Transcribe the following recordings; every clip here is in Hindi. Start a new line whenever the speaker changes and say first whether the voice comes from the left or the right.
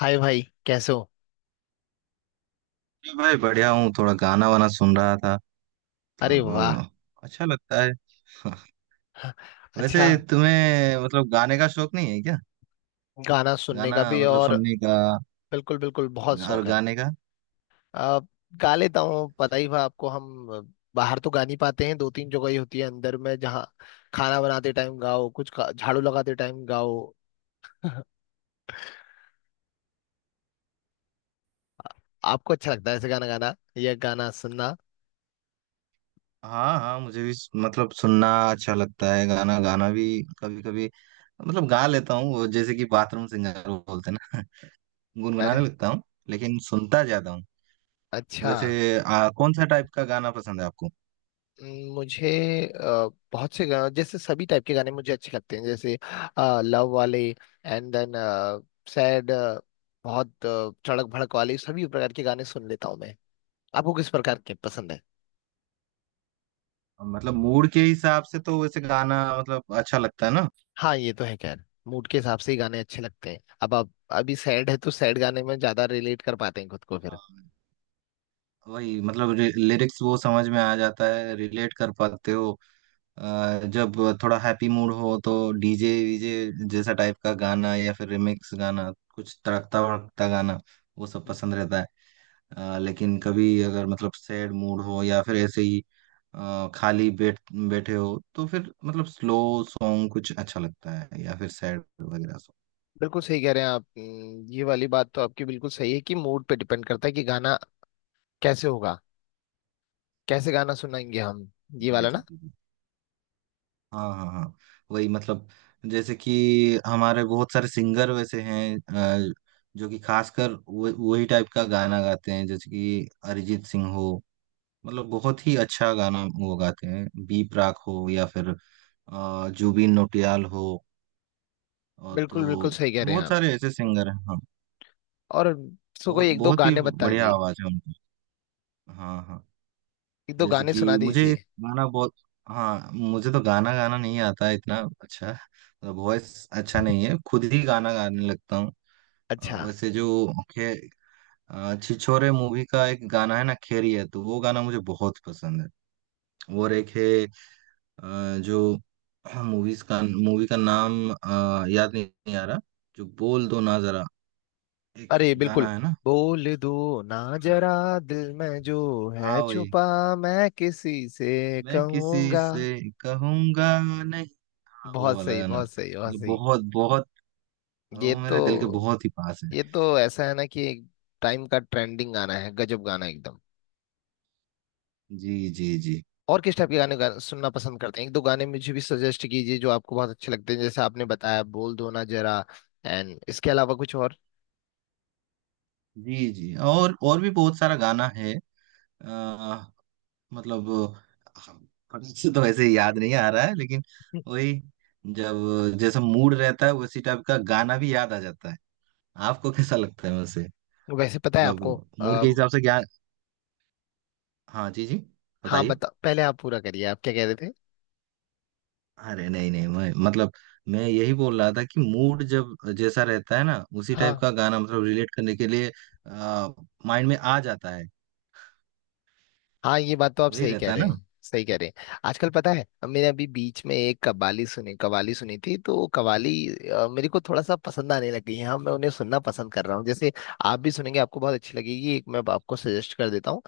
left: हाय भाई, कैसे हो?
right: जी भाई, बढ़िया हूँ। थोड़ा गाना वाना सुन रहा था।
left: अरे
right: मतलब
left: वाह,
right: अ, अच्छा लगता है वैसे।
left: अच्छा।
right: तुम्हें मतलब गाने का शौक नहीं है क्या?
left: गाना सुनने
right: गाना
left: का भी
right: मतलब
left: और
right: सुनने का,
left: बिल्कुल बिल्कुल बहुत
right: और
left: शौक है।
right: गाने का?
left: आ, गा लेता हूँ, पता ही था आपको। हम बाहर तो गा नहीं पाते हैं। दो तीन जगह ही होती है अंदर में जहाँ खाना बनाते टाइम गाओ, झाड़ू लगाते टाइम गाओ। आपको अच्छा लगता है ऐसे गाना गाना या गाना सुनना?
right: हाँ हाँ, मुझे भी मतलब सुनना अच्छा लगता है, गाना गाना भी, कभी कभी। मतलब गा लेता हूँ वो, जैसे कि बाथरूम सिंगर वो बोलते हैं ना गुनगुनाने
left: अरे
right: लगता हूँ। लेकिन सुनता ज्यादा हूँ।
left: अच्छा।
right: वैसे कौन सा टाइप का गाना पसंद है आपको?
left: मुझे बहुत से गाने, जैसे सभी टाइप के गाने मुझे अच्छे लगते हैं। जैसे लव वाले, एंड देन सैड, बहुत चड़क भड़क वाले, सभी प्रकार के गाने सुन लेता हूँ मैं। आपको किस प्रकार के पसंद है?
right: मतलब मूड के हिसाब से तो वैसे गाना मतलब अच्छा लगता है।
left: हाँ, ये तो है। खैर, मूड के हिसाब से ही गाने अच्छे लगते हैं। अब आप अभी सैड है तो सैड गाने में ज्यादा रिलेट कर पाते हैं खुद को फिर।
right: ना, वही मतलब लिरिक्स वो समझ में आ जाता है, रिलेट कर पाते हो। जब थोड़ा हैप्पी मूड हो तो डीजे वीजे जैसा टाइप का गाना, या फिर रिमिक्स गाना, कुछ तड़कता भड़कता गाना, वो सब पसंद रहता है। लेकिन कभी अगर मतलब सैड मूड हो, या फिर ऐसे ही खाली बैठे हो तो फिर मतलब स्लो सॉन्ग कुछ अच्छा लगता है, या फिर सैड वगैरह सॉन्ग।
left: बिल्कुल सही कह रहे हैं आप। ये वाली बात तो आपकी बिल्कुल सही है कि मूड पे डिपेंड करता है कि गाना कैसे होगा, कैसे गाना सुनाएंगे हम, ये
right: जी
left: वाला
right: जी
left: ना।
right: जी। हाँ हाँ हाँ, वही मतलब, जैसे कि हमारे बहुत सारे सिंगर वैसे हैं, अ, जो कि खासकर वही टाइप का गाना गाते हैं, जैसे कि अरिजीत सिंह हो, मतलब बहुत ही अच्छा गाना वो गाते हैं, बी प्राक हो, या फिर जुबिन नौटियाल हो, और
left: बिल्कुल बिल्कुल
right: तो
left: सही कह रहे हैं
right: बहुत
left: आप।
right: सारे ऐसे सिंगर हैं, हाँ।
left: और उसको कोई
right: बहुत
left: एक दो
right: बहुत ही
left: गाने बता
right: बढ़िया
left: दीजिए,
right: आवाज है उनकी। हाँ हाँ,
left: एक दो
right: जैसे
left: गाने सुना
right: कि मुझे
left: दीजिए।
right: गाना बहुत। हाँ, मुझे तो गाना गाना नहीं आता है इतना अच्छा, मतलब वॉइस अच्छा नहीं है, खुद ही गाना गाने लगता हूँ।
left: अच्छा।
right: वैसे जो खे छिछोरे मूवी का एक गाना है ना, खेरी है तो, वो गाना मुझे बहुत पसंद है। और एक है जो मूवी का नाम याद नहीं आ रहा, जो बोल दो ना जरा, एक
left: अरे बिल्कुल,
right: गाना है ना।
left: बोल दो ना
right: हाँ
left: जरा, दिल में जो
right: हाँ,
left: है
right: वही।
left: छुपा, मैं किसी से
right: मैं किसी
left: कहूंगा।
right: से कहूंगा नहीं। हाँ, वो
left: बहुत
right: वाला
left: सही,
right: गाना
left: बहुत सही, बहुत
right: मतलब
left: सही।
right: बहुत बहुत,
left: ये
right: वो
left: तो,
right: मेरे दिल के बहुत ही पास है।
left: ये तो ऐसा है ना कि एक टाइम का ट्रेंडिंग गाना है, गजब गाना एकदम।
right: जी जी जी।
left: और किस टाइप के गाने सुनना पसंद करते हैं? एक दो गाने मुझे भी सजेस्ट कीजिए जो आपको बहुत अच्छे लगते हैं। जैसे आपने बताया बोल दो ना जरा, एंड इसके अलावा कुछ और?
right: जी जी, और भी बहुत सारा गाना है, आ, मतलब हम- फटाक से तो वैसे याद नहीं आ रहा है, लेकिन
left: हम्म,
right: वही, जब जैसा मूड रहता है उसी टाइप का गाना भी याद आ जाता है। आपको कैसा लगता है वैसे?
left: वैसे पता है
right: मतलब
left: आपको।
right: मूड के हिसाब से? क्या, हाँ जी जी,
left: हाँ
right: बताइए।
left: बता, पहले आप पूरा करिए, आप क्या कह रहे थे।
right: अरे नहीं नहीं, मैं मतलब, मैं यही बोल रहा था कि मूड जब जैसा रहता है ना, उसी टाइप
left: हाँ
right: का गाना मतलब रिलेट करने के लिए आ, माइंड में आ जाता है।
left: हाँ, ये बात तो आप
right: वही
left: सही कह
right: रहता है
left: रहे
right: ना।
left: हैं, सही कह रहे हैं। आजकल पता है मैंने अभी बीच में एक कव्वाली सुनी, कव्वाली सुनी थी, तो कव्वाली मेरे को थोड़ा सा पसंद आने लगी है। हाँ, मैं उन्हें सुनना पसंद कर रहा हूँ। जैसे आप भी सुनेंगे, आपको बहुत अच्छी लगेगी। एक मैं आपको सजेस्ट कर देता हूँ।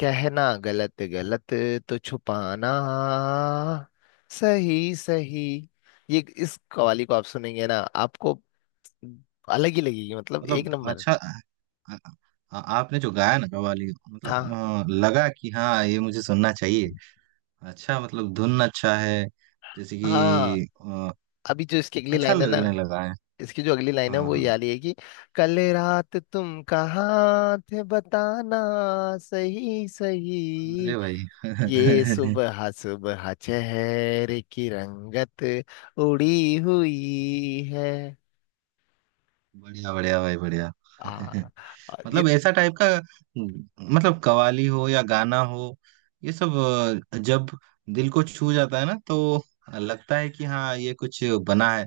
left: कहना गलत गलत तो छुपाना सही सही। ये इस कव्वाली को आप सुनेंगे ना, आपको अलग ही लगेगी। मतलब एक
right: मतलब
left: नंबर।
right: अच्छा, आपने जो गाया ना कव्वाली, मतलब
left: हाँ
right: लगा कि हाँ, ये मुझे सुनना चाहिए। अच्छा, मतलब धुन अच्छा है, जैसे
left: हाँ।
right: कि
left: अभी जो इसकी अगली
right: अच्छा
left: लाइन है ना,
right: लगने लगा है।
left: इसकी जो अगली लाइन है
right: हाँ
left: वो ये
right: हाँ।
left: वाली है कि कल रात तुम कहाँ थे बताना, सही सही,
right: अरे
left: ये
right: भाई
left: सुबह सुबह चेहरे की रंगत उड़ी हुई है।
right: बढ़िया बढ़िया भाई, बढ़िया
left: आ, आ, ये
right: मतलब ऐसा टाइप का, मतलब कव्वाली हो या गाना हो, ये सब जब दिल को छू जाता है ना, तो लगता है कि हाँ, ये कुछ बना है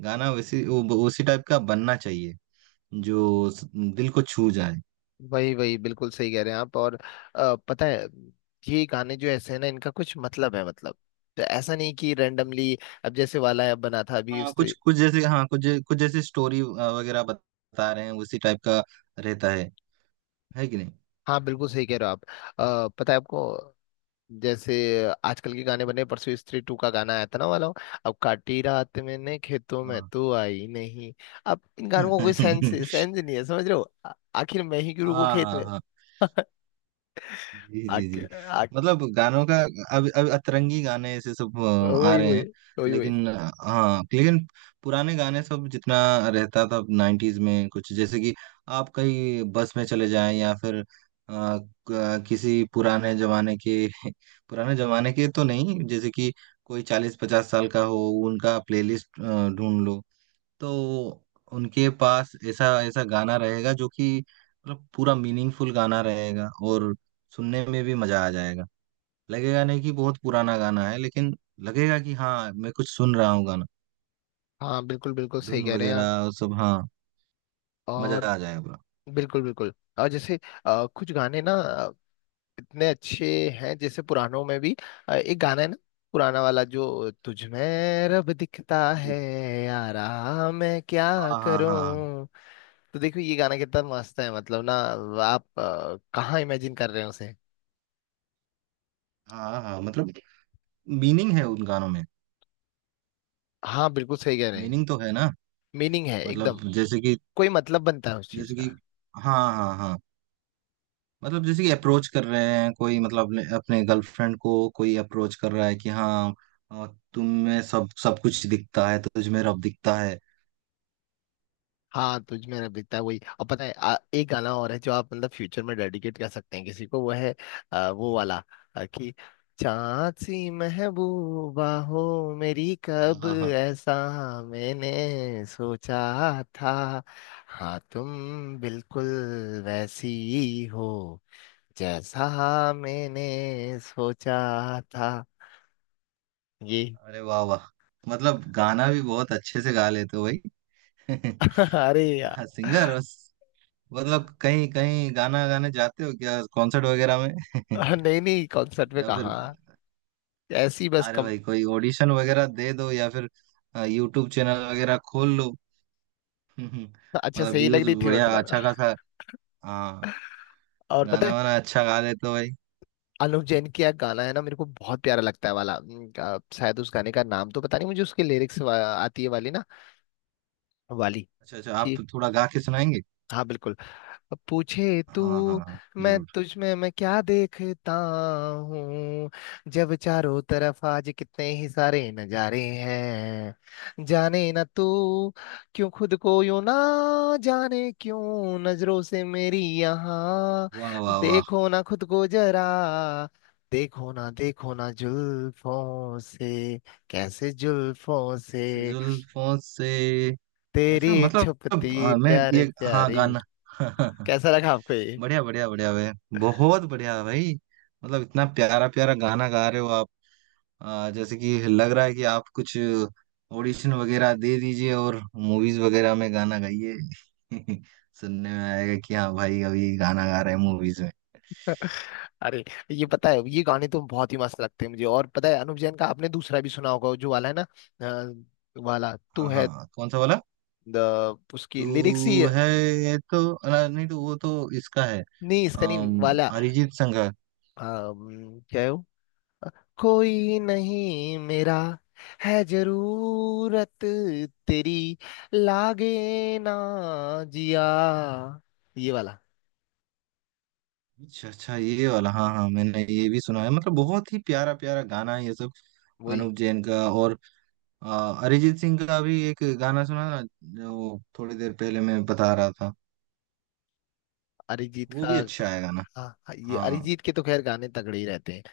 right: गाना, वैसी उसी टाइप का बनना चाहिए, जो दिल को छू जाए।
left: वही वही, बिल्कुल सही कह रहे हैं आप। और पता है, ये गाने जो ऐसे हैं ना, इनका कुछ मतलब है, मतलब। तो ऐसा नहीं कि रैंडमली अब जैसे वाला बना था अभी
right: हाँ कुछ
left: उसने।
right: कुछ, जैसे हाँ, कुछ जैसी स्टोरी वगैरह बता रहे हैं, उसी टाइप का रहता है कि नहीं।
left: हाँ, बिल्कुल सही कह रहे हो आप। पता है आपको, जैसे आजकल के गाने बने, परसों स्त्री टू का गाना आया था ना वाला, अब काटी रात मैंने खेतों में
right: हाँ
left: तू आई नहीं। अब इन गानों का कोई सेंस सेंस नहीं है, समझ रहे हो? आखिर मैं ही क्यों रुकू
right: हाँ
left: खेत
right: हाँ
left: में,
right: हाँ जी जी जी।
left: आखिर।
right: मतलब गानों का, अब अतरंगी गाने ऐसे सब आ
left: वही
right: रहे
left: वही,
right: हैं।
left: वही वही।
right: लेकिन हाँ, लेकिन पुराने गाने सब, जितना रहता था नाइन्टीज में, कुछ जैसे कि आप कहीं बस में चले जाएं, या फिर किसी पुराने जमाने के पुराने जमाने के तो नहीं, जैसे कि कोई 40-50 साल का हो, उनका प्लेलिस्ट ढूंढ लो, तो उनके पास ऐसा ऐसा गाना रहेगा जो कि मतलब पूरा मीनिंगफुल गाना रहेगा, और सुनने में भी मजा आ जाएगा। लगेगा नहीं कि बहुत पुराना गाना है, लेकिन लगेगा कि हाँ, मैं कुछ सुन रहा हूँ गाना,
left: हाँ, बिल्कुल बिल्कुल सही
right: धुन
left: कह रहे हैं आप।
right: वगैरह और सब। हाँ, मजा
left: और
right: आ जाएगा पूरा।
left: बिल्कुल बिल्कुल। और जैसे कुछ गाने ना इतने अच्छे हैं, जैसे पुरानों में भी एक गाना है ना, पुराना वाला, जो तुझ में रब दिखता
right: हम्म।
left: है, यारा मैं क्या
right: हाँ हाँ हाँ
left: करूं। तो देखो ये गाना कितना मस्त है, मतलब ना, आप कहाँ इमेजिन कर रहे हो उसे।
right: हाँ हाँ, मतलब मीनिंग है उन गानों में,
left: हाँ, बिल्कुल सही कह रहे हैं।
right: मीनिंग तो है ना।
left: मीनिंग है एकदम।
right: मतलब जैसे कि,
left: कोई मतलब बनता है उस चीज
right: जैसे कि
left: का।
right: हाँ हाँ हाँ, मतलब जैसे कि अप्रोच कर रहे हैं कोई, मतलब अपने अपने गर्लफ्रेंड को कोई अप्रोच कर रहा है कि हाँ, अ, तुम में सब सब कुछ दिखता है, तुझ में रब दिखता है।
left: हाँ, तुझ में अब दिखता है, वही। और पता है एक गाना और है जो आप मतलब फ्यूचर में डेडिकेट कर सकते हैं किसी को, वो है आ, वो वाला आ, कि चांद सी महबूबा हो मेरी कब,
right: हाँ हाँ।
left: ऐसा मैंने सोचा था, हाँ तुम बिल्कुल वैसी हो जैसा मैंने सोचा था, ये।
right: अरे वाह वाह, मतलब गाना भी बहुत अच्छे से गा लेते हो भाई।
left: अरे यार।
right: हाँ, सिंगर। मतलब कहीं कहीं गाना गाने जाते हो क्या, कॉन्सर्ट वगैरह में?
left: नहीं नहीं, कॉन्सर्ट में
right: या फिर,
left: कहा, ऐसी बस
right: अरे
left: कम।
right: भाई कोई ऑडिशन वगैरह दे दो, या फिर यूट्यूब चैनल वगैरह खोल लो।
left: अच्छा,
right: मतलब
left: सही लग
right: व्यूज
left: रही थी
right: बढ़िया
left: मतलब।
right: अच्छा खासा। हाँ,
left: और पता
right: गाना
left: है,
right: वाना अच्छा गा लेते हो भाई।
left: अनु जैन की एक गाना है ना, मेरे को बहुत प्यारा लगता है वाला, शायद उस गाने का नाम तो पता नहीं मुझे, उसके लिरिक्स आती है वाली ना, वाली।
right: अच्छा अच्छा, आप
left: जी,
right: तो थोड़ा गा के सुनाएंगे।
left: हाँ बिल्कुल। अब पूछे तू,
right: हाँ हाँ हाँ,
left: मैं
right: जरूर।
left: तुझ में मैं क्या देखता हूँ, जब चारों तरफ आज कितने ही सारे नजारे हैं, जाने ना तू क्यों खुद को, यूं ना जाने क्यों नजरों से मेरी यहाँ,
right: वाह वाह वाह,
left: देखो ना खुद को जरा, देखो ना देखो ना, जुल्फों से कैसे जुल्फों से
right: जुल्फों से। अच्छा
left: तेरी छुपती
right: मतलब, मैं
left: प्यारे
right: ये। हाँ,
left: प्यारी।
right: गाना
left: कैसा लगा आपको ये?
right: बढ़िया बढ़िया बढ़िया भाई, बहुत बढ़िया भाई। मतलब इतना प्यारा प्यारा गाना गा रहे हो आप, जैसे कि लग रहा है कि आप कुछ ऑडिशन वगैरह दे दीजिए और मूवीज वगैरह में गाना गाइए। सुनने में आएगा कि हाँ भाई, अभी गाना गा रहे हैं मूवीज में।
left: अरे। ये पता है, ये गाने तो बहुत ही मस्त लगते हैं मुझे। और पता है अनुप जैन का आपने दूसरा भी सुना होगा जो वाला है ना, अ, वाला तू
right: हाँ
left: है
right: हाँ, कौन सा वाला?
left: द, उसकी लिरिक्स ही।
right: तू है तो नहीं, तो वो तो इसका है।
left: नहीं इसका नहीं वाला।
right: अरिजीत संघ का।
left: क्या है वो, कोई नहीं मेरा है जरूरत तेरी, लागे ना जिया, ये वाला,
right: अच्छा अच्छा, ये वाला। हाँ हाँ, मैंने ये भी सुना है, मतलब बहुत ही प्यारा प्यारा गाना है ये सब,
left: वही।
right: अनूप जैन का। और अ, अरिजीत सिंह का भी एक गाना सुना ना, जो थोड़ी देर पहले मैं बता रहा था,
left: अरिजीत
right: वो
left: का?
right: भी अच्छा है गाना।
left: हाँ हाँ, ये
right: हाँ
left: अरिजीत के तो खैर गाने तगड़े ही रहते हैं।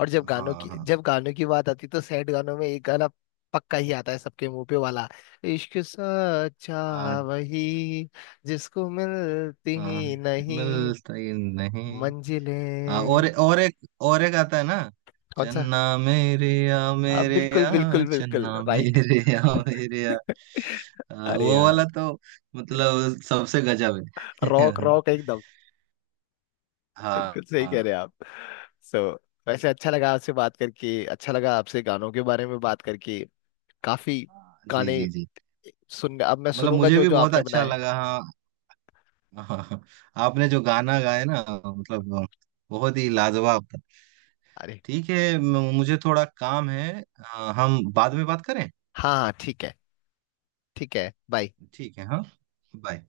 left: और जब गानों
right: हाँ
left: की,
right: हाँ
left: जब गानों की बात आती तो सैड गानों में एक गाना पक्का ही आता है सबके मुंह पे वाला, इश्क सच्चा
right: हाँ
left: वही जिसको मिलती
right: हाँ,
left: ही नहीं
right: मिलता ही नहीं। हाँ, और
left: मंजिलें।
right: और एक और एक आता है ना,
left: कौन सा?
right: चन्ना मेरे या
left: आप
right: मेरे
left: बिल्कुल
right: या,
left: बिल्कुल बिल्कुल
right: चन्ना
left: राइट।
right: मेरे या मेरे या,
left: अरे
right: वो वाला
left: यार,
right: तो मतलब सबसे गजब है
left: रॉक रॉक एकदम।
right: हाँ
left: बिल्कुल सही कह
right: हाँ।
left: रहे हैं आप। सो, वैसे अच्छा लगा आपसे बात करके, अच्छा लगा आपसे गानों के बारे में बात करके। काफी
right: जी
left: गाने
right: जी जी,
left: सुन, अब मैं
right: मतलब
left: सुनूंगा
right: मुझे
left: जो
right: भी
left: जो
right: बहुत
left: आपने
right: अच्छा
left: बनाए।
right: लगा हाँ। हाँ, आपने जो गाना गाया ना मतलब बहुत ही लाजवाब था।
left: अरे।
right: ठीक है, मुझे थोड़ा काम है, हम बाद में बात करें।
left: हाँ हाँ, ठीक है। ठीक है, बाय।
right: ठीक है हाँ। बाय।